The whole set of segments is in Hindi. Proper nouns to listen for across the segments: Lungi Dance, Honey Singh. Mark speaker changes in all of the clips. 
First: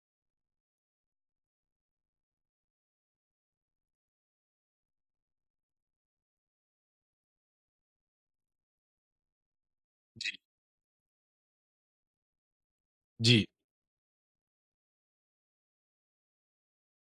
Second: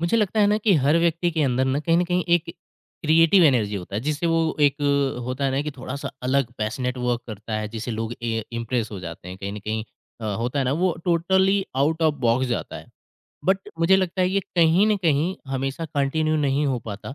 Speaker 1: मुझे लगता है ना कि हर व्यक्ति के अंदर ना कहीं न कहीं एक क्रिएटिव एनर्जी होता है, जिससे वो एक होता है ना कि थोड़ा-सा अलग पैशनेट वर्क करता है, जिससे लोग ए इम्प्रेस हो जाते हैं। कहीं न कहीं
Speaker 2: जी,
Speaker 1: होता है ना वो टोटली आउट ऑफ बॉक्स जाता है।
Speaker 2: जी।
Speaker 1: बट मुझे लगता है ये कहीं न कहीं हमेशा कंटिन्यू नहीं हो पाता।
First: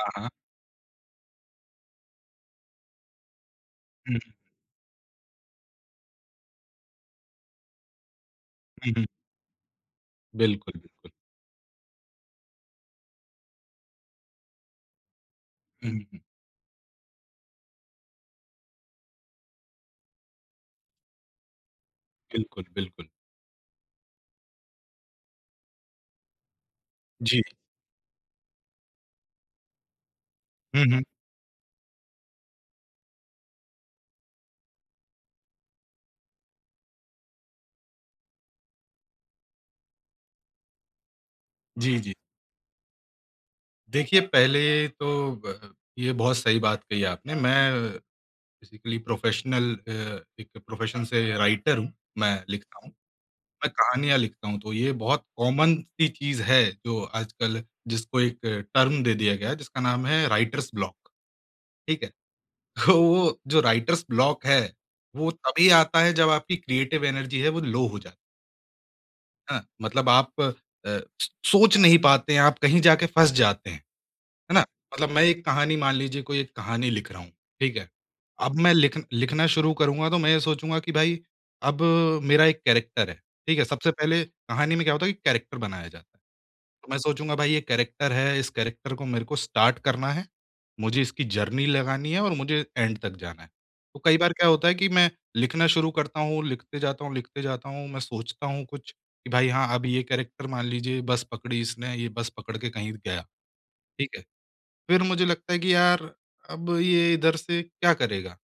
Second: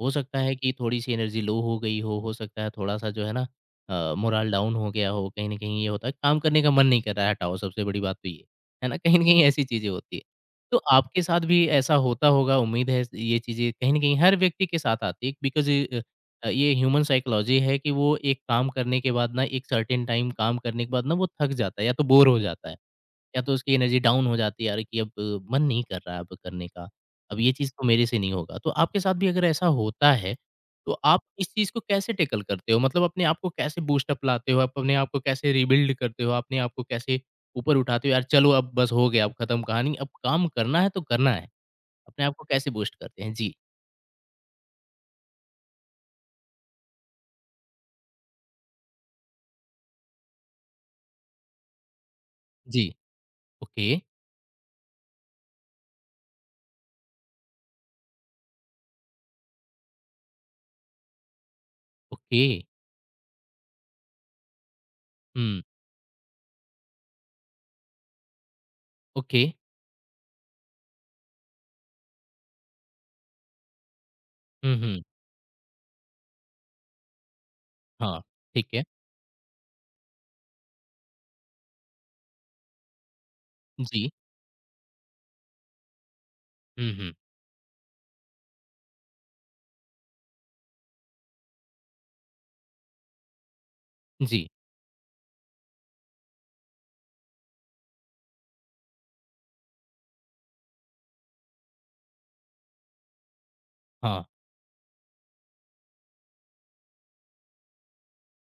Speaker 1: हो
Speaker 2: हाँ।
Speaker 1: सकता है कि थोड़ी-सी एनर्जी लो हो गई हो सकता है थोड़ा-सा जो है ना
Speaker 2: हुँ,
Speaker 1: मोरल डाउन हो गया हो, कहीं न कहीं ये होता है काम करने का मन नहीं कर रहा है, हटाओ सबसे बड़ी बात तो ये है
Speaker 2: हुँ,
Speaker 1: ना?
Speaker 2: हुँ।
Speaker 1: कहीं न कहीं ऐसी चीज़ें होती है।
Speaker 2: बिल्कुल,
Speaker 1: तो
Speaker 2: बिल्कुल।
Speaker 1: आपके साथ भी ऐसा होता होगा उम्मीद है ये चीज़ें कहीं न कहीं हर व्यक्ति के साथ आती है बिकॉज़
Speaker 2: हुँ, हुँ,
Speaker 1: ये
Speaker 2: हुँ।
Speaker 1: ये ह्यूमन साइकोलॉजी है कि वो एक काम करने के बाद ना एक सर्टेन टाइम काम करने के बाद ना वो थक जाता है या तो बोर हो
Speaker 2: बिल्कुल,
Speaker 1: जाता है।
Speaker 2: बिल्कुल।
Speaker 1: या तो उसकी एनर्जी डाउन हो जाती है यार कि अब मन नहीं कर रहा है अब करने का, अब
Speaker 2: जी।
Speaker 1: ये चीज़ तो मेरे से नहीं होगा। तो आपके साथ भी अगर ऐसा होता है,
Speaker 2: हुँ,
Speaker 1: तो
Speaker 2: हुँ।
Speaker 1: आप इस चीज़ को कैसे टैकल करते हो? मतलब अपने आप को कैसे बूस्ट अप लाते हो? आप अपने आप को कैसे रीबिल्ड करते हो? अपने आप को कैसे ऊपर उठाते हो? यार चलो अब बस हो गया, अब खत्म कहानी, अब काम करना है तो करना है।
Speaker 2: जी, जी।
Speaker 1: अपने आप को कैसे बूस्ट करते हैं? जी,
Speaker 2: देखिए, पहले तो ब ये बहुत सही बात कही आपने। मैं बेसिकली एक प्रोफ़ेशन से राइटर हूँ। मैं लिखता
Speaker 1: जी।
Speaker 2: हूँ, मैं
Speaker 1: ओके,
Speaker 2: कहानियाँ लिखता हूँ, तो ये बहुत कॉमन सी चीज़ है जो आजकल जिसको एक टर्म दे दिया गया है जिसका नाम है राइटर्स ब्लॉक, ठीक है?
Speaker 1: ओके।
Speaker 2: तो वो जो राइटर्स ब्लॉक है, वो
Speaker 1: हुँ,
Speaker 2: तभी आता है जब आपकी क्रिएटिव एनर्जी है वो लो हो जाती है।
Speaker 1: ओके।
Speaker 2: हाँ, मतलब आप सोच नहीं पाते हैं, आप कहीं जाके फँस जाते हैं, है ना?
Speaker 1: हुँ, हुँ।
Speaker 2: मतलब मैं एक कहानी मान लीजिए कोई एक कहानी लिख रहा हूँ, ठीक है?
Speaker 1: हाँ,
Speaker 2: अब
Speaker 1: ठीक
Speaker 2: मैं
Speaker 1: है।
Speaker 2: लिखना शुरू करूँगा तो मैं ये सोचूँगा कि भाई अब मेरा एक कैरेक्टर है, ठीक है? सबसे
Speaker 1: जी।
Speaker 2: पहले कहानी में क्या होता है कि कैरेक्टर बनाया जाता है। तो
Speaker 1: हुँ,
Speaker 2: मैं
Speaker 1: हुँ।
Speaker 2: सोचूँगा भाई ये कैरेक्टर है, इस कैरेक्टर को मेरे को स्टार्ट करना है, मुझे इसकी जर्नी लगानी है और मुझे एंड तक जाना है। तो कई बार
Speaker 1: जी,
Speaker 2: क्या होता है कि मैं लिखना शुरू करता हूँ, लिखते जाता हूँ, लिखते जाता हूँ, मैं सोचता हूँ कुछ कि भाई हाँ, अब ये कैरेक्टर मान लीजिए बस पकड़ी इसने, ये बस पकड़ के कहीं गया, ठीक है।
Speaker 1: हाँ।
Speaker 2: फिर मुझे लगता है कि यार अब ये इधर से क्या करेगा,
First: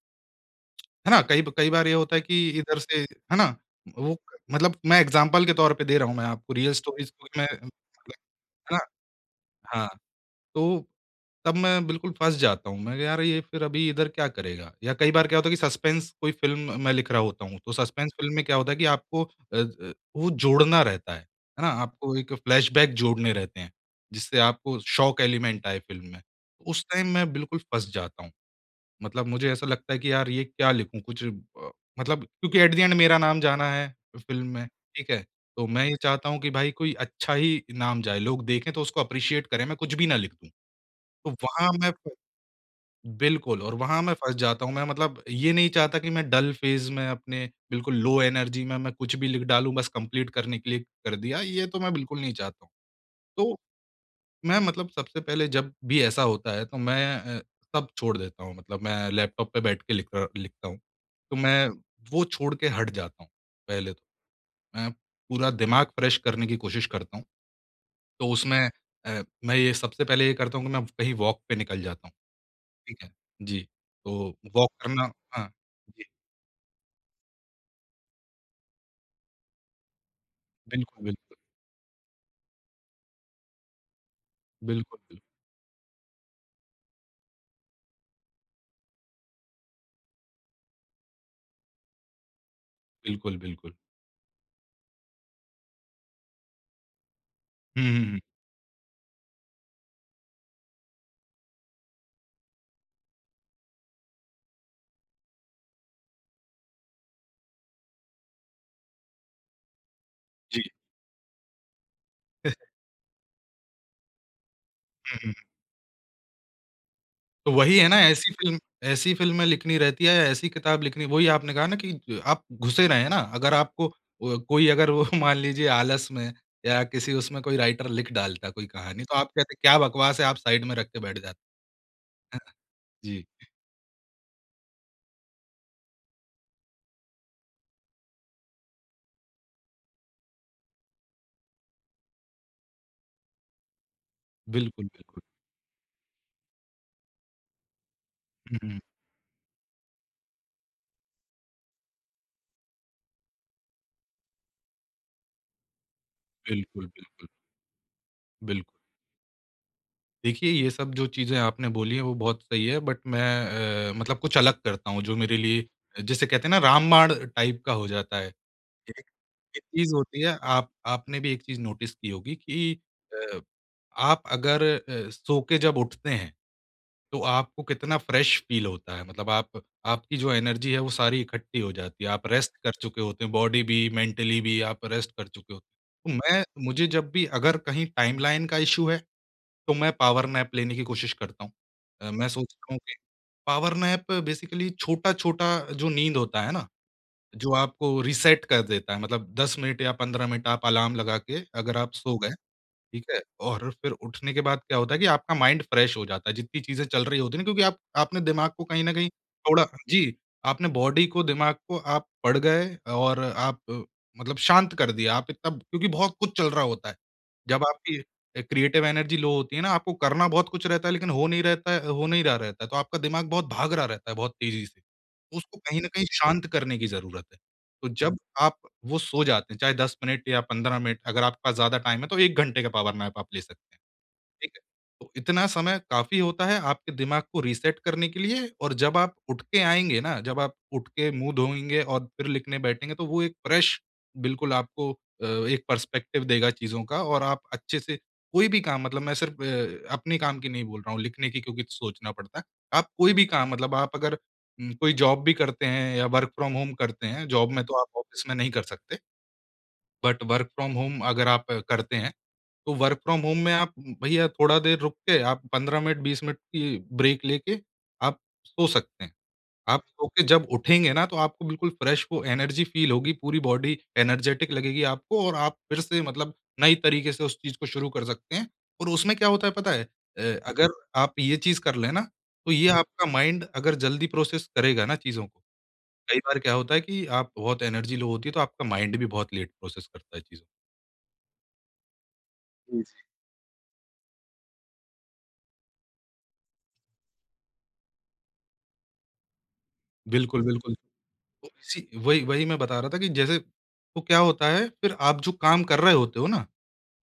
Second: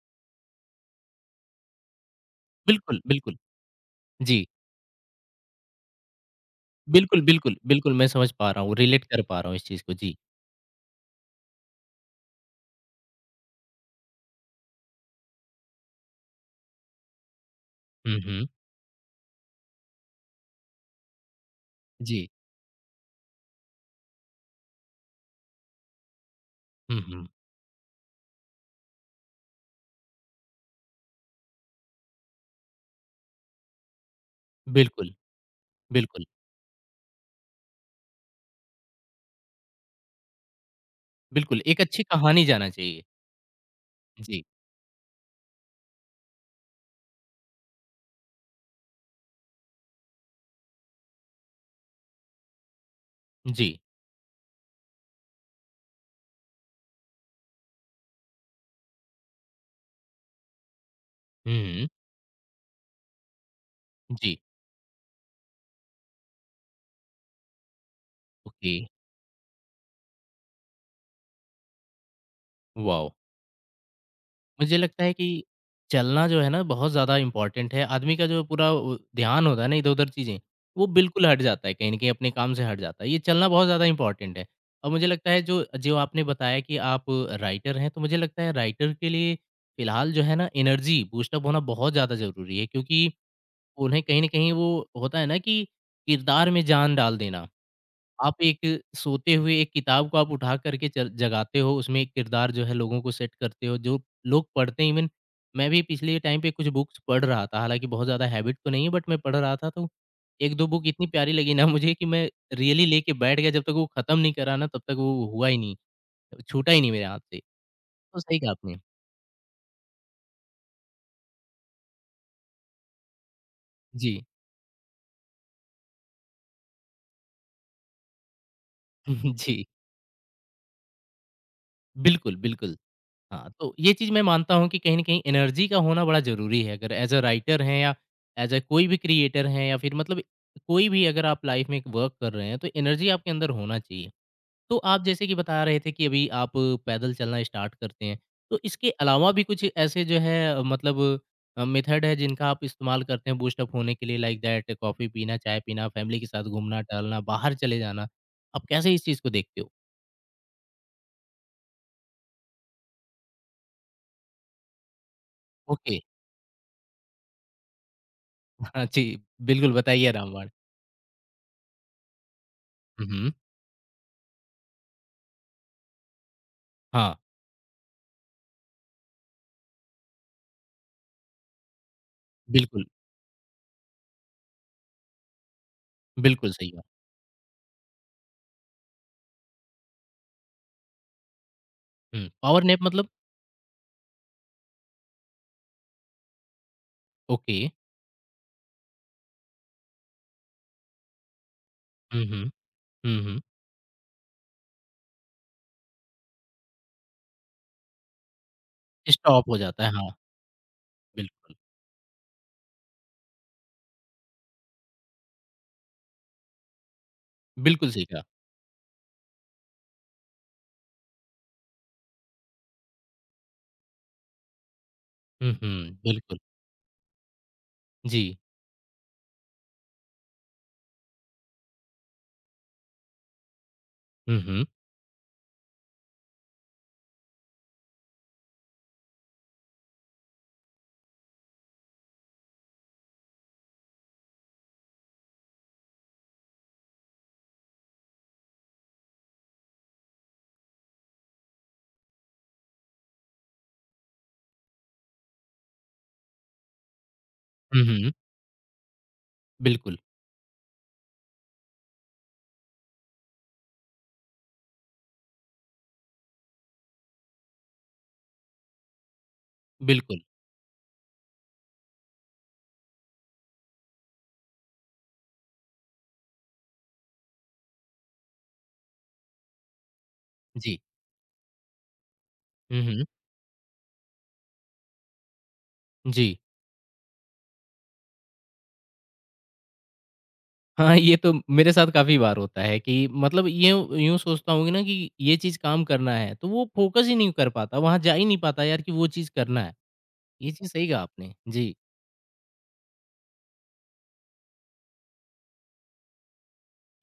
Speaker 2: है ना? कई कई बार ये होता है कि इधर से
Speaker 1: बिल्कुल,
Speaker 2: है
Speaker 1: बिल्कुल।
Speaker 2: ना? वो
Speaker 1: जी।
Speaker 2: मतलब मैं एग्ज़ाम्पल के तौर पे दे रहा हूँ मैं आपको रियल स्टोरीज़
Speaker 1: बिल्कुल,
Speaker 2: को कि मैं
Speaker 1: बिल्कुल, बिल्कुल, मैं
Speaker 2: मतलब,
Speaker 1: समझ पा रहा हूँ,
Speaker 2: है ना?
Speaker 1: रिलेट कर पा रहा हूँ इस चीज़
Speaker 2: हाँ।
Speaker 1: को। जी।
Speaker 2: तो तब मैं बिल्कुल फँस जाता हूँ। मैं कहा, "यार, ये फिर अभी इधर क्या करेगा?" या कई बार क्या होता है कि सस्पेंस कोई फ़िल्म मैं लिख रहा होता हूँ, तो सस्पेंस
Speaker 1: हुँ,
Speaker 2: फ़िल्म में
Speaker 1: हुँ।
Speaker 2: क्या होता है कि आपको वो जोड़ना रहता है ना? आपको
Speaker 1: जी।
Speaker 2: एक फ्लैशबैक जोड़ने रहते हैं, जिससे आपको शॉक एलिमेंट आए फ़िल्म में। तो उस
Speaker 1: हुँ,
Speaker 2: टाइम
Speaker 1: हुँ।
Speaker 2: मैं बिल्कुल फँस जाता हूँ। मतलब मुझे ऐसा लगता है कि यार ये क्या लिखूँ? कुछ मतलब क्योंकि एट द एंड मेरा नाम जाना है फ़िल्म में, ठीक
Speaker 1: बिल्कुल,
Speaker 2: है? तो मैं ये
Speaker 1: बिल्कुल,
Speaker 2: चाहता हूँ कि भाई कोई अच्छा ही नाम जाए, लोग देखें तो उसको एप्रिशिएट करें, मैं कुछ भी ना लिख दूँ। तो
Speaker 1: बिल्कुल,
Speaker 2: वहाँ
Speaker 1: एक
Speaker 2: मैं
Speaker 1: अच्छी
Speaker 2: फ
Speaker 1: कहानी जाना चाहिए।
Speaker 2: बिल्कुल और वहाँ मैं फँस
Speaker 1: जी,
Speaker 2: जाता हूँ। मैं मतलब ये नहीं चाहता कि मैं डल फ़ेज़ में अपने बिल्कुल लो एनर्जी में मैं कुछ भी लिख डालूँ बस कंप्लीट करने के लिए कर दिया, ये तो मैं बिल्कुल नहीं चाहता हूँ। तो
Speaker 1: जी।
Speaker 2: मैं मतलब सबसे पहले जब भी ऐसा होता है तो मैं सब छोड़ देता हूँ मतलब मैं लैपटॉप पे बैठ के लिखता हूँ। तो
Speaker 1: हुँ,
Speaker 2: मैं
Speaker 1: हुँ।
Speaker 2: वो छोड़ के हट जाता हूँ पहले तो।
Speaker 1: जी,
Speaker 2: मैं पूरा दिमाग फ्रेश करने की कोशिश करता हूँ। तो उसमें
Speaker 1: ओके,
Speaker 2: मैं ये सबसे पहले ये करता हूँ कि मैं कहीं वॉक पे निकल जाता हूँ। ठीक है।
Speaker 1: वॉव!
Speaker 2: जी, तो वॉक
Speaker 1: मुझे लगता
Speaker 2: करना
Speaker 1: है कि
Speaker 2: हाँ, जी,
Speaker 1: चलना जो है ना बहुत ज़्यादा इम्पोर्टेंट है। आदमी का जो पूरा वो ध्यान होता है ना इधर-उधर चीज़ें, वो
Speaker 2: बिल्कुल,
Speaker 1: बिल्कुल
Speaker 2: बिल्कुल।
Speaker 1: हट जाता है कहीं न कहीं अपने काम से हट जाता है। ये चलना बहुत ज़्यादा इम्पोर्टेंट है। और
Speaker 2: बिल्कुल,
Speaker 1: मुझे
Speaker 2: बिल्कुल,
Speaker 1: लगता है जो जो आपने बताया कि आप राइटर हैं, तो मुझे लगता है राइटर के लिए फ़िलहाल जो है ना एनर्जी बूस्टअप होना बहुत ज़्यादा ज़रूरी है क्योंकि
Speaker 2: बिल्कुल, बिल्कुल।
Speaker 1: उन्हें कहीं न कहीं वो होता है ना कि किरदार में जान डाल देना।
Speaker 2: हुँ, हुँ, हुँ।
Speaker 1: आप एक सोते हुए एक किताब को आप उठा करके चल जगाते हो, उसमें एक किरदार जो है लोगों को सेट करते हो, जो लोग पढ़ते हैं इवन मैं भी पिछले टाइम पे कुछ बुक्स पढ़ रहा था, हालाँकि बहुत ज़्यादा हैबिट तो नहीं है बट मैं पढ़ रहा था तो
Speaker 2: जी,
Speaker 1: 1-2 बुक इतनी प्यारी लगी ना मुझे कि मैं रियली लेके बैठ गया जब तक वो ख़त्म नहीं करा ना तब तक वो
Speaker 2: हुँ, हुँ।
Speaker 1: हुआ ही नहीं, छूटा ही नहीं मेरे हाथ से।
Speaker 2: तो वही है ना
Speaker 1: तो सही कहा आपने।
Speaker 2: ऐसी फ़िल्में लिखनी रहती है, ऐसी किताब लिखनी वही आपने कहा ना कि ज आप घुसे रहें ना, अगर आपको
Speaker 1: जी।
Speaker 2: कोई अगर वो मान लीजिए आलस में या किसी उसमें कोई राइटर लिख डालता कोई कहानी तो आप कहते
Speaker 1: जी,
Speaker 2: क्या बकवास है, आप साइड में रख के बैठ जाते।
Speaker 1: बिल्कुल, बिल्कुल।
Speaker 2: जी,
Speaker 1: हाँ, तो ये चीज़ मैं मानता हूँ कि कहीं न कहीं एनर्जी का होना बड़ा ज़रूरी है। अगर एज़ अ राइटर हैं या एज़ अ कोई भी क्रिएटर हैं या फिर मतलब कोई भी अगर आप लाइफ़ में एक वर्क कर रहे हैं, तो एनर्जी आपके अंदर होना चाहिए। तो
Speaker 2: बिल्कुल,
Speaker 1: आप
Speaker 2: बिल्कुल।
Speaker 1: जैसे कि बता रहे थे कि अभी आप पैदल चलना स्टार्ट करते हैं,
Speaker 2: हुँ,
Speaker 1: तो
Speaker 2: हुँ।
Speaker 1: इसके अलावा भी कुछ ऐसे जो है मतलब मतलब मेथड है जिनका आप इस्तेमाल करते हैं बूस्ट अप होने के लिए लाइक दैट कॉफ़ी पीना, चाय पीना, फैमिली के साथ
Speaker 2: बिल्कुल,
Speaker 1: घूमना-टहलना,
Speaker 2: बिल्कुल,
Speaker 1: बाहर चले जाना। आप
Speaker 2: बिल्कुल।
Speaker 1: कैसे इस चीज़ को देखते हो?
Speaker 2: देखिए, ये सब जो चीज़ें आपने बोली हैं वो बहुत सही है बट मैं मतलब कुछ अलग करता हूँ जो मेरे
Speaker 1: ओके।
Speaker 2: लिए जिसे कहते हैं ना रामबाण टाइप का हो जाता है।
Speaker 1: हाँ
Speaker 2: एक
Speaker 1: जी,
Speaker 2: एक
Speaker 1: बिल्कुल
Speaker 2: चीज़
Speaker 1: बताइए
Speaker 2: होती है
Speaker 1: रामबाण।
Speaker 2: आप आपने भी एक चीज़ नोटिस की होगी कि
Speaker 1: हुँ, हुँ।
Speaker 2: अ, आप अगर सो के जब उठते हैं
Speaker 1: हाँ।
Speaker 2: तो आपको कितना फ्रेश फ़ील होता है मतलब आप आपकी जो एनर्जी है वो सारी इकट्ठी हो जाती है। आप रेस्ट कर
Speaker 1: बिल्कुल,
Speaker 2: चुके होते हैं बॉडी भी, मेंटली भी आप रेस्ट कर चुके होते हैं। तो
Speaker 1: बिल्कुल
Speaker 2: मैं
Speaker 1: सही कहा।
Speaker 2: मुझे जब भी अगर कहीं टाइमलाइन का इश्यू है तो मैं पावर नैप लेने की कोशिश करता हूँ।
Speaker 1: हुँ,
Speaker 2: मैं
Speaker 1: पावर
Speaker 2: सोचता हूँ
Speaker 1: नैप
Speaker 2: कि
Speaker 1: मतलब
Speaker 2: पावर नैप बेसिकली छोटा-छोटा जो नींद होता है ना, जो
Speaker 1: ओके।
Speaker 2: आपको रीसेट कर देता है मतलब 10 मिनट या 15 मिनट आप अलार्म लगा के अगर आप सो
Speaker 1: हुँ,
Speaker 2: गए
Speaker 1: हुँ,
Speaker 2: ठीक है?
Speaker 1: हुँ, हुँ।
Speaker 2: और फिर उठने के बाद क्या होता है कि आपका माइंड फ्रेश हो जाता है, जितनी चीज़ें चल रही होती हैं ना क्योंकि आप आपने दिमाग को कहीं न कहीं
Speaker 1: स्टॉप हो
Speaker 2: थोड़ा
Speaker 1: जाता है, हाँ,
Speaker 2: जी, आपने बॉडी को, दिमाग
Speaker 1: बिल्कुल।
Speaker 2: को आप पढ़ गए और आप मतलब शांत कर दिया। आप इतना क्योंकि बहुत कुछ चल रहा होता है। जब
Speaker 1: बिल्कुल
Speaker 2: आपकी
Speaker 1: सही कहा।
Speaker 2: क्रिएटिव एनर्जी लो होती है ना, आपको करना बहुत कुछ रहता है लेकिन हो नहीं रहा रहता है, तो आपका दिमाग बहुत भाग रहा रहता है बहुत तेज़ी से। तो
Speaker 1: हुँ,
Speaker 2: उसको कहीं न
Speaker 1: हुँ,
Speaker 2: कहीं
Speaker 1: बिल्कुल।
Speaker 2: शांत करने की ज़रूरत है। तो जब
Speaker 1: जी।
Speaker 2: आप वो सो जाते हैं, चाहे 10 मिनट या 15 मिनट अगर आपके पास ज़्यादा टाइम है तो 1 घंटे का पावर नैप आप ले सकते हैं।
Speaker 1: हुँ,
Speaker 2: ठीक है?
Speaker 1: हुँ,
Speaker 2: तो इतना समय काफ़ी होता है आपके दिमाग को रीसेट करने के लिए और जब आप उठ के आएँगे ना, जब आप उठ के मुँह धोएँगे और फिर लिखने बैठेंगे तो वो एक फ्रेश बिल्कुल आपको एक पर्सपेक्टिव देगा चीज़ों का और आप अच्छे से कोई भी काम मतलब मैं सिर्फ़ अपने काम की नहीं बोल रहा हूँ, लिखने की क्योंकि सोचना पड़ता है। आप कोई भी काम मतलब आप अगर कोई जॉब भी करते हैं या वर्क फ्रॉम होम करते हैं, जॉब में तो
Speaker 1: हुँ,
Speaker 2: आप
Speaker 1: हुँ,
Speaker 2: ऑफ़िस में नहीं कर सकते,
Speaker 1: बिल्कुल,
Speaker 2: बट वर्क फ्रॉम होम अगर आप करते हैं, तो वर्क फ्रॉम होम में आप भैया थोड़ा देर रुक के आप 15 मिनट, 20 मिनट की ब्रेक लेके आप सो सकते हैं। आप सो
Speaker 1: बिल्कुल,
Speaker 2: के जब उठेंगे ना, तो आपको बिल्कुल फ्रेश वो एनर्जी फ़ील होगी, पूरी बॉडी एनर्जेटिक लगेगी आपको और आप फिर से मतलब नई तरीके से उस चीज़ को शुरू कर सकते हैं और उसमें क्या होता है पता है? अगर
Speaker 1: जी।
Speaker 2: आप ये चीज़ कर लें ना, तो ये
Speaker 1: हुँ, हुँ,
Speaker 2: आपका माइंड अगर जल्दी प्रोसेस करेगा ना चीज़ों को कई
Speaker 1: जी।
Speaker 2: बार क्या होता है कि आप बहुत एनर्जी लो होती है, तो आपका माइंड भी बहुत लेट प्रोसेस करता है चीज़ों
Speaker 1: हाँ, ये तो मेरे साथ काफ़ी बार होता है
Speaker 2: जी,
Speaker 1: कि
Speaker 2: जी।
Speaker 1: मतलब यूँ यूँ सोचता हूँ ना कि ये चीज़ काम करना है, तो वो फ़ोकस ही नहीं कर पाता, वहाँ जा ही नहीं पाता यार कि वो चीज़ करना है।
Speaker 2: को। बिल्कुल,
Speaker 1: ये चीज़
Speaker 2: बिल्कुल।
Speaker 1: सही कहा आपने।
Speaker 2: तो
Speaker 1: जी।
Speaker 2: इसी वही वही मैं बता रहा था कि जैसे तो क्या होता है फिर आप जो काम कर रहे होते हो ना,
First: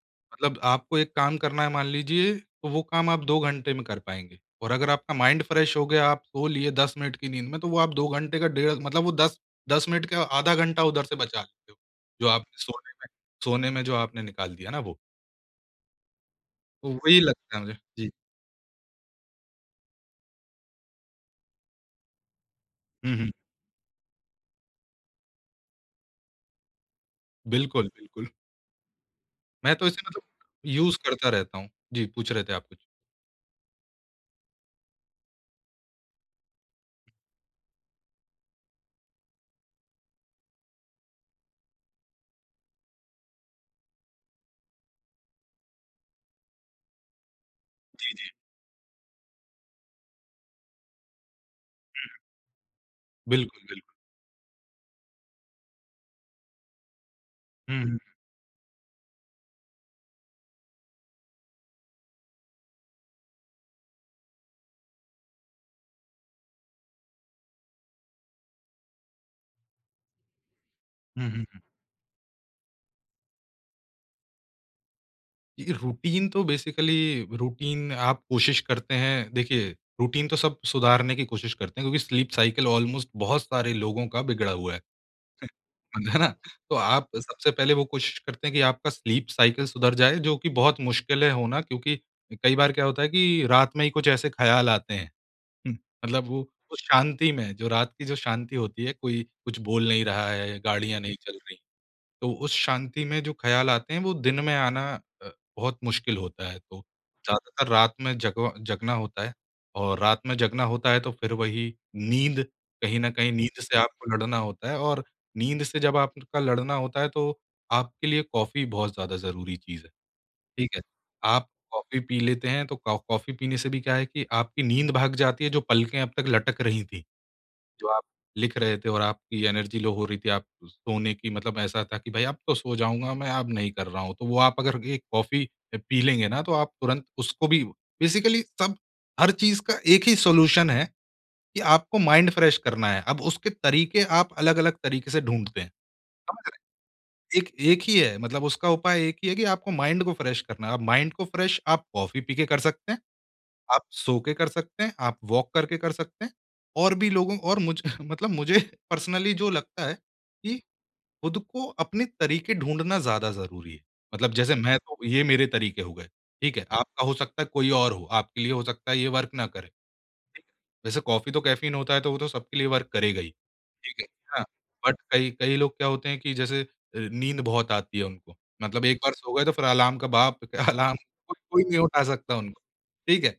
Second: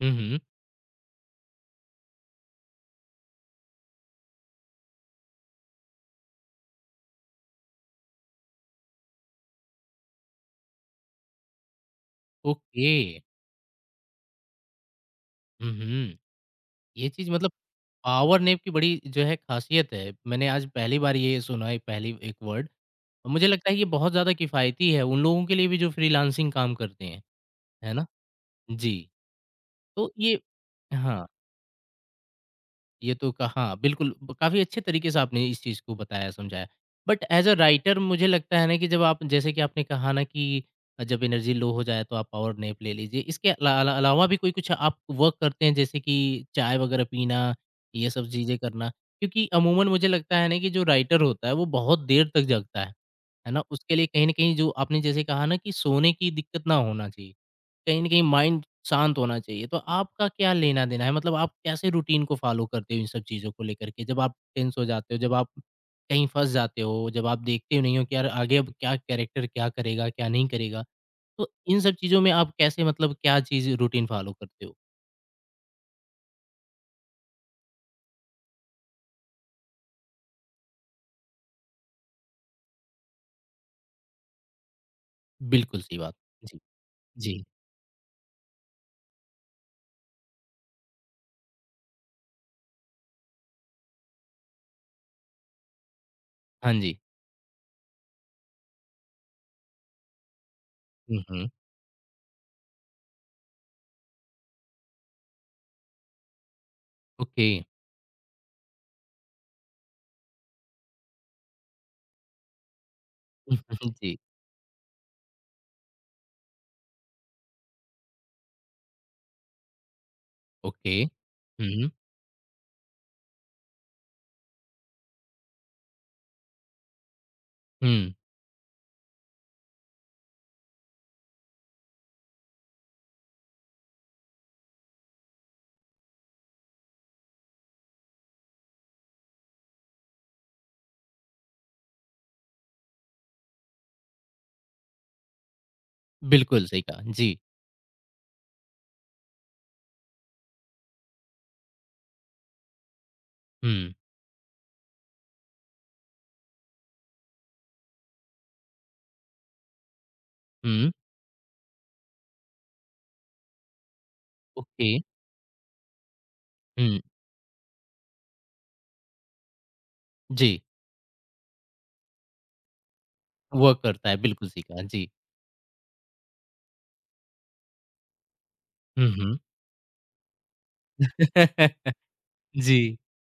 Speaker 1: हुँ, हुँ,
Speaker 2: मतलब आपको एक काम करना है मान लीजिए, तो वो काम आप 2 घंटे में कर पाएँगे और अगर आपका माइंड फ्रेश हो गया, आप सो लिए 10 मिनट की नींद में, तो वो आप 2 घंटे का डेढ़ मतलब वो 10 मिनट का आधा घंटा उधर से बचा लेते हो, जो आपने
Speaker 1: ओके।
Speaker 2: सोने में जो आपने निकाल दिया ना वो।
Speaker 1: हुँ, हुँ।
Speaker 2: तो
Speaker 1: ये
Speaker 2: वही
Speaker 1: चीज़ मतलब
Speaker 2: लगता है मुझे। जी।
Speaker 1: पावर नैप की बड़ी जो है ख़ासियत है। मैंने आज पहली बार ये सुना है पहली एक वर्ड।
Speaker 2: हुँ, हुँ।
Speaker 1: और मुझे लगता है ये बहुत ज़्यादा किफ़ायती है उन लोगों के लिए भी जो फ्रीलांसिंग काम करते हैं।
Speaker 2: बिल्कुल,
Speaker 1: है ना?
Speaker 2: बिल्कुल।
Speaker 1: जी,
Speaker 2: मैं तो इसे
Speaker 1: तो
Speaker 2: मतलब
Speaker 1: ये
Speaker 2: यूज़
Speaker 1: हाँ।
Speaker 2: करता रहता हूँ। जी, पूछ रहे थे आप कुछ?
Speaker 1: ये तो कहाँ बिल्कुल ब काफ़ी अच्छे तरीके से आपने इस चीज़ को बताया, समझाया। बट ऐज़ अ राइटर मुझे लगता है ना कि जब आप जैसे कि आपने कहा ना कि जब एनर्जी लो हो जाए तो आप पावर नैप ले लीजिए। इसके अला अला अलावा भी कोई कुछ आप वर्क करते हैं जैसे कि चाय वग़ैरह पीना, ये
Speaker 2: जी, जी।
Speaker 1: सब चीज़ें करना? क्योंकि अमूमन मुझे लगता है ना कि जो राइटर होता है वो बहुत देर तक जगता है
Speaker 2: बिल्कुल,
Speaker 1: ना?
Speaker 2: बिल्कुल।
Speaker 1: उसके लिए कहीं न कहीं जो आपने जैसे कहा ना कि सोने की दिक्कत ना होना चाहिए।
Speaker 2: हुँ, हुँ।
Speaker 1: कहीं न कहीं माइंड शांत होना चाहिए। तो आपका क्या लेना-देना है? मतलब आप कैसे रूटीन को फ़ॉलो करते हो इन सब चीज़ों को लेकर के? जब आप टेंस हो जाते हो, जब आप कहीं फँस जाते हो, जब आप देखते हो नहीं हो कि यार आगे अब क्या कैरेक्टर क्या करेगा, क्या नहीं करेगा?
Speaker 2: हुँ, हुँ,
Speaker 1: तो
Speaker 2: हुँ।
Speaker 1: इन सब चीज़ों में आप कैसे मतलब क्या चीज़ रूटीन फ़ॉलो करते हो?
Speaker 2: ये रूटीन तो बेसिकली रूटीन आप कोशिश करते हैं देखिए, रूटीन तो सब सुधारने की कोशिश करते हैं क्योंकि स्लीप साइकिल ऑलमोस्ट बहुत सारे लोगों का बिगड़ा हुआ है।
Speaker 1: बिल्कुल सही बात।
Speaker 2: है ना?
Speaker 1: जी,
Speaker 2: तो आप
Speaker 1: जी।
Speaker 2: सबसे पहले वो कोशिश करते हैं कि आपका स्लीप साइकिल सुधर जाए जो कि बहुत मुश्किल है होना क्योंकि कई बार क्या होता है कि रात में ही कुछ ऐसे ख़्याल आते हैं। हुँ, मतलब वो
Speaker 1: हाँ
Speaker 2: उस
Speaker 1: जी।
Speaker 2: शांति में, जो रात की जो शांति होती है, कोई कुछ बोल नहीं रहा है, गाड़ियाँ नहीं
Speaker 1: हुँ,
Speaker 2: चल
Speaker 1: हुँ।
Speaker 2: रहीं, तो उस शांति में जो ख़्याल आते हैं, वो दिन में आना अ, बहुत मुश्किल होता है। तो
Speaker 1: ओके।
Speaker 2: ज़्यादातर रात में जगवा जगना होता है और रात में जगना होता है, तो फिर वही नींद, कहीं न कहीं नींद से आपको
Speaker 1: जी,
Speaker 2: लड़ना होता है और नींद से जब आपका लड़ना होता है, तो आपके लिए कॉफ़ी बहुत ज़्यादा ज़रूरी चीज़ है। ठीक है।
Speaker 1: ओके।
Speaker 2: आप
Speaker 1: हुँ,
Speaker 2: कॉफ़ी पी लेते हैं तो कॉ कॉफ़ी पीने से भी क्या है कि आपकी नींद भाग जाती है जो पलकें अब तक लटक रही थी। जो आप
Speaker 1: हुँ।
Speaker 2: लिख रहे थे और आपकी एनर्जी लो हो रही थी, आप सोने की मतलब ऐसा था कि भाई अब तो सो जाऊँगा मैं, अब नहीं कर रहा हूँ। तो वो आप अगर एक कॉफ़ी पी लेंगे ना तो आप तुरंत उसको भी बेसिकली सब हर चीज़ का एक ही सॉल्यूशन है कि आपको माइंड फ्रेश करना है। अब उसके तरीके आप अलग-अलग तरीके से ढूँढते हैं। समझ
Speaker 1: बिल्कुल सही कहा। जी।
Speaker 2: एक एक ही है मतलब उसका उपाय एक ही है कि आपको माइंड को फ्रेश करना है। आप माइंड को फ्रेश आप कॉफ़ी पी के कर सकते हैं, आप
Speaker 1: हुँ,
Speaker 2: सो के कर सकते हैं, आप वॉक करके कर सकते हैं और भी लोगों और मुझ मतलब मुझे पर्सनली जो लगता है कि
Speaker 1: हुँ।
Speaker 2: खुद को अपने तरीके ढूँढना ज़्यादा ज़रूरी है। मतलब जैसे मैं
Speaker 1: ओके।
Speaker 2: तो ये मेरे तरीके हो गए, ठीक है?
Speaker 1: हुँ।
Speaker 2: आपका हो सकता है कोई और हो, आपके लिए हो सकता है ये वर्क ना करे।
Speaker 1: जी,
Speaker 2: वैसे कॉफ़ी तो कैफ़ीन होता है तो वो तो सबके लिए वर्क करेगा ही।
Speaker 1: वर्क
Speaker 2: ठीक है,
Speaker 1: करता है।
Speaker 2: हाँ,
Speaker 1: बिल्कुल सही कहा।
Speaker 2: बट
Speaker 1: जी।
Speaker 2: कई कई लोग क्या होते हैं कि जैसे नींद बहुत आती है उनको। मतलब एक
Speaker 1: हुँ,
Speaker 2: बार सो
Speaker 1: हुँ।
Speaker 2: गए तो फिर अलार्म का बाप अलार्म कोई कोई नहीं उठा सकता उनको,
Speaker 1: जी।
Speaker 2: ठीक है?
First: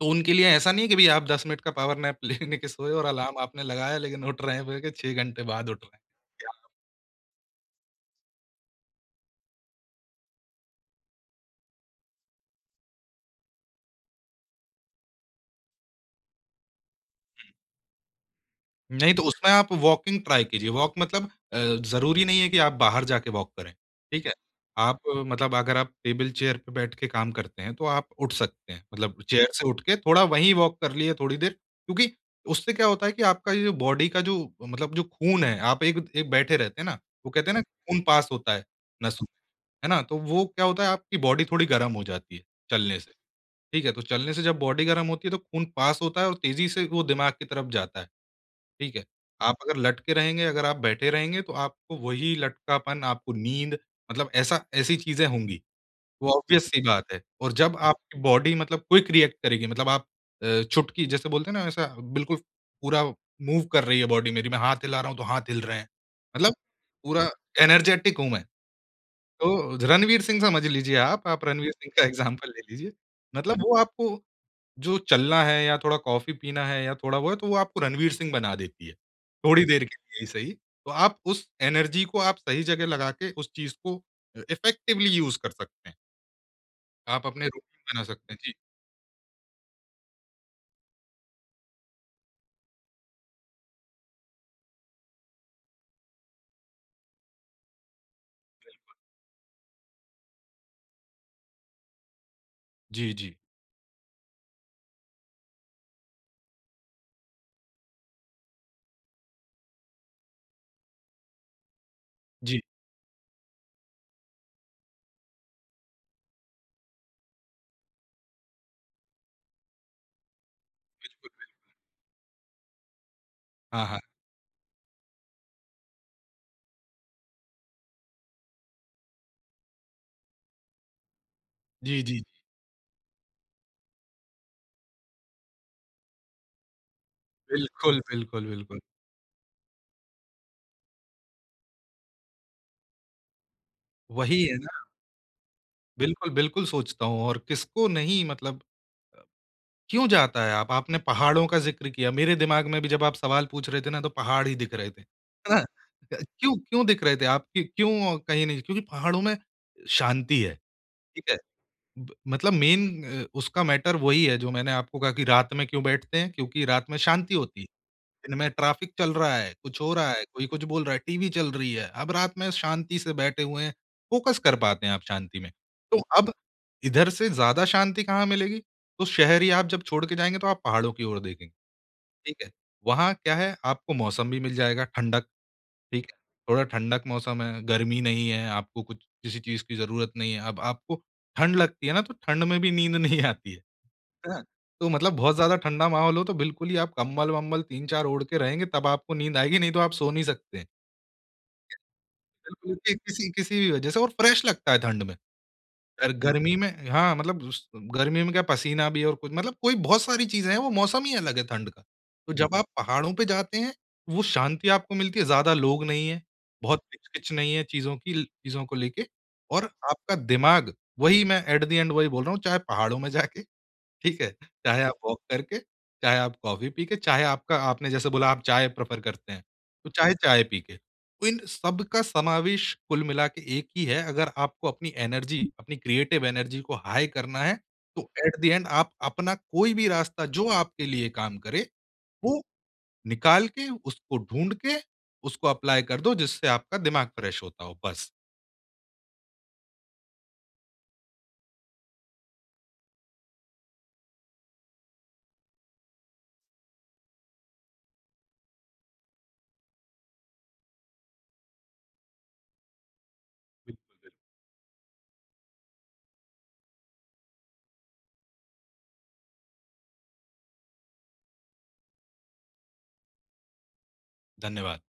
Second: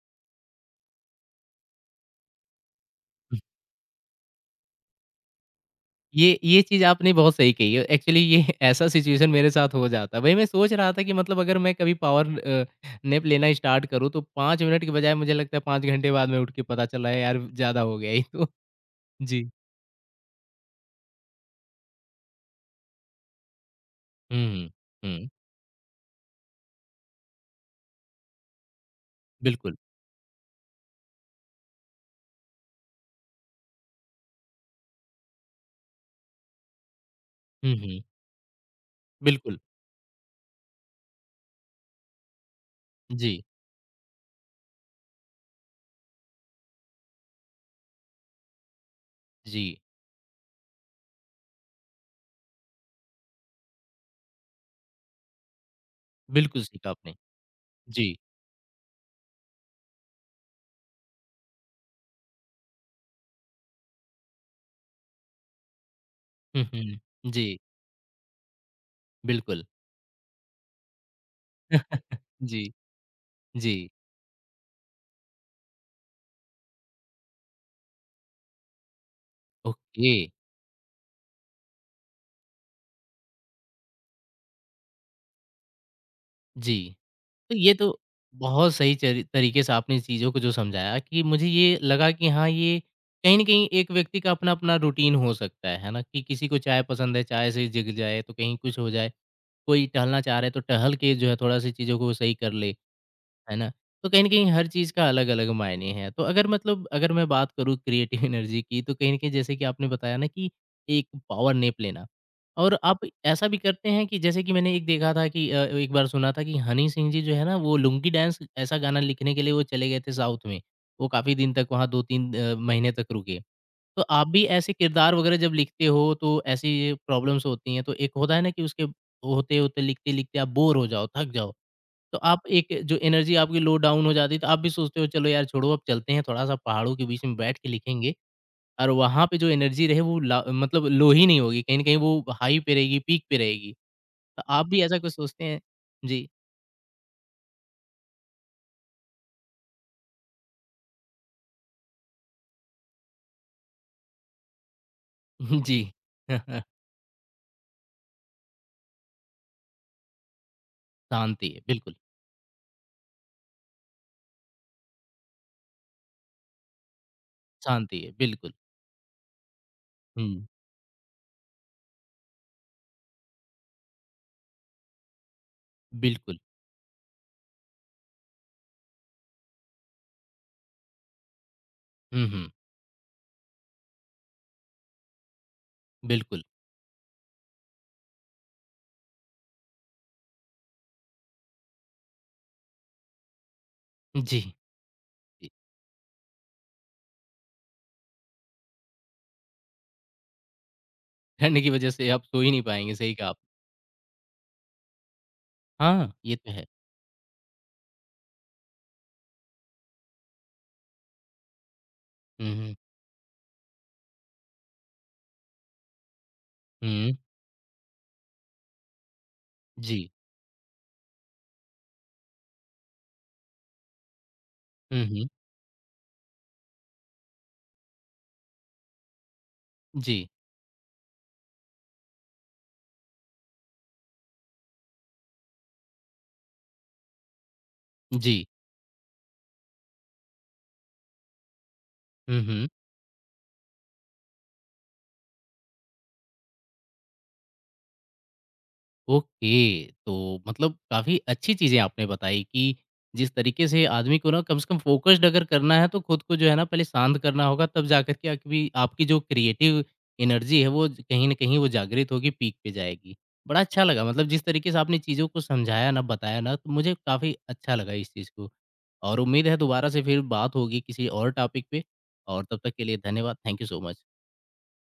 Speaker 2: तो उनके लिए ऐसा नहीं है कि भई आप 10 मिनट का पावर नैप लेने के सोए और अलार्म आपने लगाया लेकिन उठ रहे हैं बोल के 6 घंटे बाद उठ रहे हैं।
Speaker 1: ये चीज़ आपने बहुत सही कही है। एक्चुअली ये ऐसा सिचुएशन मेरे साथ हो जाता है। वही मैं सोच रहा था कि मतलब अगर मैं कभी नैप लेना स्टार्ट करूँ तो 5 मिनट के बजाय मुझे लगता है 5 घंटे बाद में उठ के पता चला है यार ज़्यादा हो गया ये तो।
Speaker 2: नहीं, तो
Speaker 1: जी।
Speaker 2: उसमें आप वॉकिंग ट्राई कीजिए। वॉक मतलब ज़रूरी नहीं है कि आप बाहर जाके वॉक करें, ठीक है?
Speaker 1: हुँ,
Speaker 2: आप
Speaker 1: हुँ,
Speaker 2: मतलब अगर आप टेबल चेयर पे बैठ के काम करते हैं, तो आप उठ सकते हैं, मतलब चेयर से
Speaker 1: बिल्कुल।
Speaker 2: उठ के थोड़ा वहीं वॉक कर लिए थोड़ी देर, क्योंकि उससे क्या होता है कि आपका ये जो बॉडी का जो मतलब जो खून है, आप एक एक बैठे रहते हैं ना, वो कहते हैं ना
Speaker 1: हुँ,
Speaker 2: खून
Speaker 1: हुँ,
Speaker 2: पास होता है नसों में,
Speaker 1: बिल्कुल।
Speaker 2: है ना? तो वो क्या होता है आपकी बॉडी थोड़ी गर्म हो जाती है चलने से,
Speaker 1: जी,
Speaker 2: ठीक है? तो चलने से जब बॉडी गर्म होती है, तो खून पास होता है और तेज़ी से वो दिमाग की तरफ जाता है। ठीक है? आप
Speaker 1: जी,
Speaker 2: अगर लटके रहेंगे, अगर आप बैठे रहेंगे तो आपको वही लटकापन, आपको नींद मतलब ऐसा ऐसी चीज़ें होंगी, वो
Speaker 1: बिल्कुल
Speaker 2: ऑब्वियस
Speaker 1: सही
Speaker 2: सी
Speaker 1: कहा
Speaker 2: बात
Speaker 1: आपने।
Speaker 2: है। और जब
Speaker 1: जी।
Speaker 2: आपकी बॉडी मतलब क्विक रिएक्ट करेगी मतलब आप चुटकी जैसे बोलते हैं ना ऐसा बिल्कुल पूरा मूव कर रही है बॉडी मेरी, मैं हाथ हिला रहा हूँ तो हाथ हिल रहे हैं। मतलब
Speaker 1: हुँ, हुँ।
Speaker 2: पूरा
Speaker 1: जी,
Speaker 2: एनर्जेटिक हूँ मैं।
Speaker 1: बिल्कुल।
Speaker 2: तो रणवीर सिंह समझ लीजिए आप रणवीर सिंह का एग्ज़ाम्पल ले
Speaker 1: जी,
Speaker 2: लीजिए। मतलब वो
Speaker 1: जी।
Speaker 2: आपको जो चलना है या थोड़ा कॉफ़ी पीना है या थोड़ा वो है, तो वो आपको रणवीर सिंह बना देती है। थोड़ी देर के
Speaker 1: ओके,
Speaker 2: लिए ही सही। तो आप उस एनर्जी को आप सही जगह लगा के उस चीज़ को इफ़ेक्टिवली यूज़ कर सकते हैं।
Speaker 1: जी।
Speaker 2: आप अपने
Speaker 1: तो ये
Speaker 2: रूटीन
Speaker 1: तो
Speaker 2: बना सकते हैं। जी।
Speaker 1: बहुत सही चरी तरीके से आपने चीज़ों को जो समझाया कि मुझे ये लगा कि हाँ, ये कहीं न कहीं एक व्यक्ति का अपना-अपना रूटीन हो सकता है ना? कि किसी को चाय पसंद है, चाय से जग जाए तो कहीं कुछ हो जाए, कोई टहलना चाह रहा है तो टहल के जो है थोड़ा-सी चीज़ों को सही कर ले।
Speaker 2: जी, जी।
Speaker 1: है ना? तो कहीं न कहीं हर चीज़ का अलग-अलग मायने हैं। तो अगर मतलब अगर मैं बात करूँ क्रिएटिव एनर्जी की तो कहीं न कहीं जैसे कि आपने बताया ना कि एक पावर नैप लेना
Speaker 2: जी,
Speaker 1: और आप ऐसा भी करते हैं कि जैसे कि मैंने एक देखा था कि एक बार सुना था कि हनी सिंह जी जो है ना वो लुंगी डांस ऐसा गाना लिखने के लिए वो चले गए थे साउथ में। वो काफ़ी
Speaker 2: बिल्कुल।
Speaker 1: दिन तक वहाँ 2-3 महीने तक रुके।
Speaker 2: हाँ, हाँ।
Speaker 1: तो आप भी ऐसे किरदार वग़ैरह जब लिखते हो तो ऐसी प्रॉब्लम्स होती हैं। तो एक होता है ना कि उसके होते-होते लिखते-लिखते आप बोर हो जाओ, थक जाओ।
Speaker 2: जी, जी,
Speaker 1: तो
Speaker 2: जी।
Speaker 1: आप एक जो एनर्जी आपकी लो डाउन हो जाती है, तो आप भी सोचते हो चलो यार छोड़ो अब चलते हैं थोड़ा-सा पहाड़ों के बीच में बैठ के
Speaker 2: बिल्कुल,
Speaker 1: लिखेंगे
Speaker 2: बिल्कुल, बिल्कुल।
Speaker 1: और वहाँ पे जो एनर्जी रहे वो ला मतलब लो ही नहीं होगी, कहीं न कहीं वो हाई पे रहेगी, पीक पे रहेगी।
Speaker 2: वही
Speaker 1: तो
Speaker 2: है
Speaker 1: आप
Speaker 2: ना,
Speaker 1: भी ऐसा कुछ सोचते हैं? जी।
Speaker 2: बिल्कुल, बिल्कुल सोचता हूँ और किसको नहीं मतलब क्यों जाता है आप? आपने पहाड़ों का ज़िक्र किया, मेरे दिमाग में भी जब आप सवाल पूछ रहे थे ना, तो पहाड़ ही दिख रहे थे। है ना?
Speaker 1: जी।
Speaker 2: क्यों क्यों दिख रहे थे आप? कि क्यों कहीं नहीं क्योंकि पहाड़ों में शांति है, ठीक है?
Speaker 1: शांति है, बिल्कुल।
Speaker 2: ब मतलब मेन उसका मैटर वही है, जो मैंने आपको कहा कि रात में क्यों बैठते हैं? क्योंकि रात में शांति होती है।
Speaker 1: शांति है,
Speaker 2: इनमें
Speaker 1: बिल्कुल।
Speaker 2: ट्रैफिक चल रहा है, कुछ हो रहा है, कोई
Speaker 1: हुँ,
Speaker 2: कुछ बोल रहा है, टीवी चल रही है। अब रात में शांति से बैठे हुए हैं, फ़ोकस कर पाते हैं आप शांति में। तो जी। अब
Speaker 1: बिल्कुल।
Speaker 2: इधर से ज़्यादा शांति कहाँ मिलेगी? तो शहर ही आप जब छोड़ के जाएँगे तो आप पहाड़ों की ओर देखेंगे,
Speaker 1: हुँ,
Speaker 2: ठीक
Speaker 1: हुँ,
Speaker 2: है? वहाँ क्या है आपको मौसम भी मिल जाएगा, ठंडक, ठीक है?
Speaker 1: बिल्कुल।
Speaker 2: थोड़ा ठंडक मौसम है, गर्मी नहीं है, आपको कुछ किसी चीज़ की ज़रूरत नहीं है। अब आपको ठंड लगती है ना तो ठंड में भी नींद नहीं आती है। है ना?
Speaker 1: जी,
Speaker 2: तो मतलब बहुत
Speaker 1: जी।
Speaker 2: ज़्यादा ठंडा माहौल हो तो बिल्कुल ही आप कम्बल-वम्बल 3-4 ओढ़ के रहेंगे तब आपको नींद आएगी, नहीं तो आप सो नहीं सकते हैं।
Speaker 1: ठंड की वजह से आप सो ही नहीं
Speaker 2: बिल्कुल कि
Speaker 1: पाएँगे, सही कहा
Speaker 2: किसी
Speaker 1: आप
Speaker 2: किसी भी वजह से और फ्रेश लगता है ठंड में। और
Speaker 1: हाँ,
Speaker 2: बिल्कुल।
Speaker 1: ये तो
Speaker 2: गर्मी
Speaker 1: है।
Speaker 2: में हाँ, मतलब उस गर्मी में क्या पसीना भी और कुछ मतलब कोई बहुत सारी चीज़ें हैं, वो मौसम ही अलग है ठंड का। तो जब
Speaker 1: हुँ,
Speaker 2: बिल्कुल। आप
Speaker 1: हुँ।
Speaker 2: पहाड़ों पे जाते हैं, वो शांति आपको मिलती है, ज़्यादा लोग नहीं है, बहुत
Speaker 1: हुँ,
Speaker 2: किच-किच नहीं है चीज़ों की चीज़ों को लेके और
Speaker 1: जी।
Speaker 2: आपका दिमाग वही मैं एट द एंड वही बोल रहा हूँ, चाहे पहाड़ों में जाके ठीक है? चाहे आप
Speaker 1: हुँ,
Speaker 2: वॉक
Speaker 1: हुँ।
Speaker 2: करके, चाहे आप कॉफ़ी पी के, चाहे आपका आपने जैसे बोला आप चाय प्रेफ़र करते हैं, तो चाहे
Speaker 1: जी।
Speaker 2: चाय पी के। तो इन सब का समावेश कुल मिला के एक ही है, अगर आपको अपनी एनर्जी, अपनी क्रिएटिव एनर्जी को हाई करना है, तो एट द
Speaker 1: जी।
Speaker 2: एंड आप अपना कोई भी रास्ता जो आपके लिए काम करे,
Speaker 1: हुँ,
Speaker 2: वो
Speaker 1: हुँ।
Speaker 2: निकाल के, उसको ढूँढ के, उसको अप्लाई कर दो जिससे आपका दिमाग फ्रेश होता हो। बस।
Speaker 1: ओके, तो मतलब काफ़ी अच्छी चीज़ें आपने बताई कि जिस तरीके से आदमी को ना कम से कम फ़ोकस्ड अगर करना है तो खुद को जो है ना पहले शांत करना होगा तब जाकर के आपकी आपकी जो क्रिएटिव एनर्जी है वो कहीं न कहीं वो जागृत होगी, पीक पे जाएगी। बड़ा अच्छा लगा मतलब जिस तरीके से आपने चीज़ों को समझाया ना, बताया ना तो मुझे काफ़ी अच्छा लगा इस चीज़ को। और उम्मीद है दोबारा से फिर बात होगी किसी और टॉपिक पे और तब तक के लिए धन्यवाद। Thank you so much.
Speaker 2: धन्यवाद।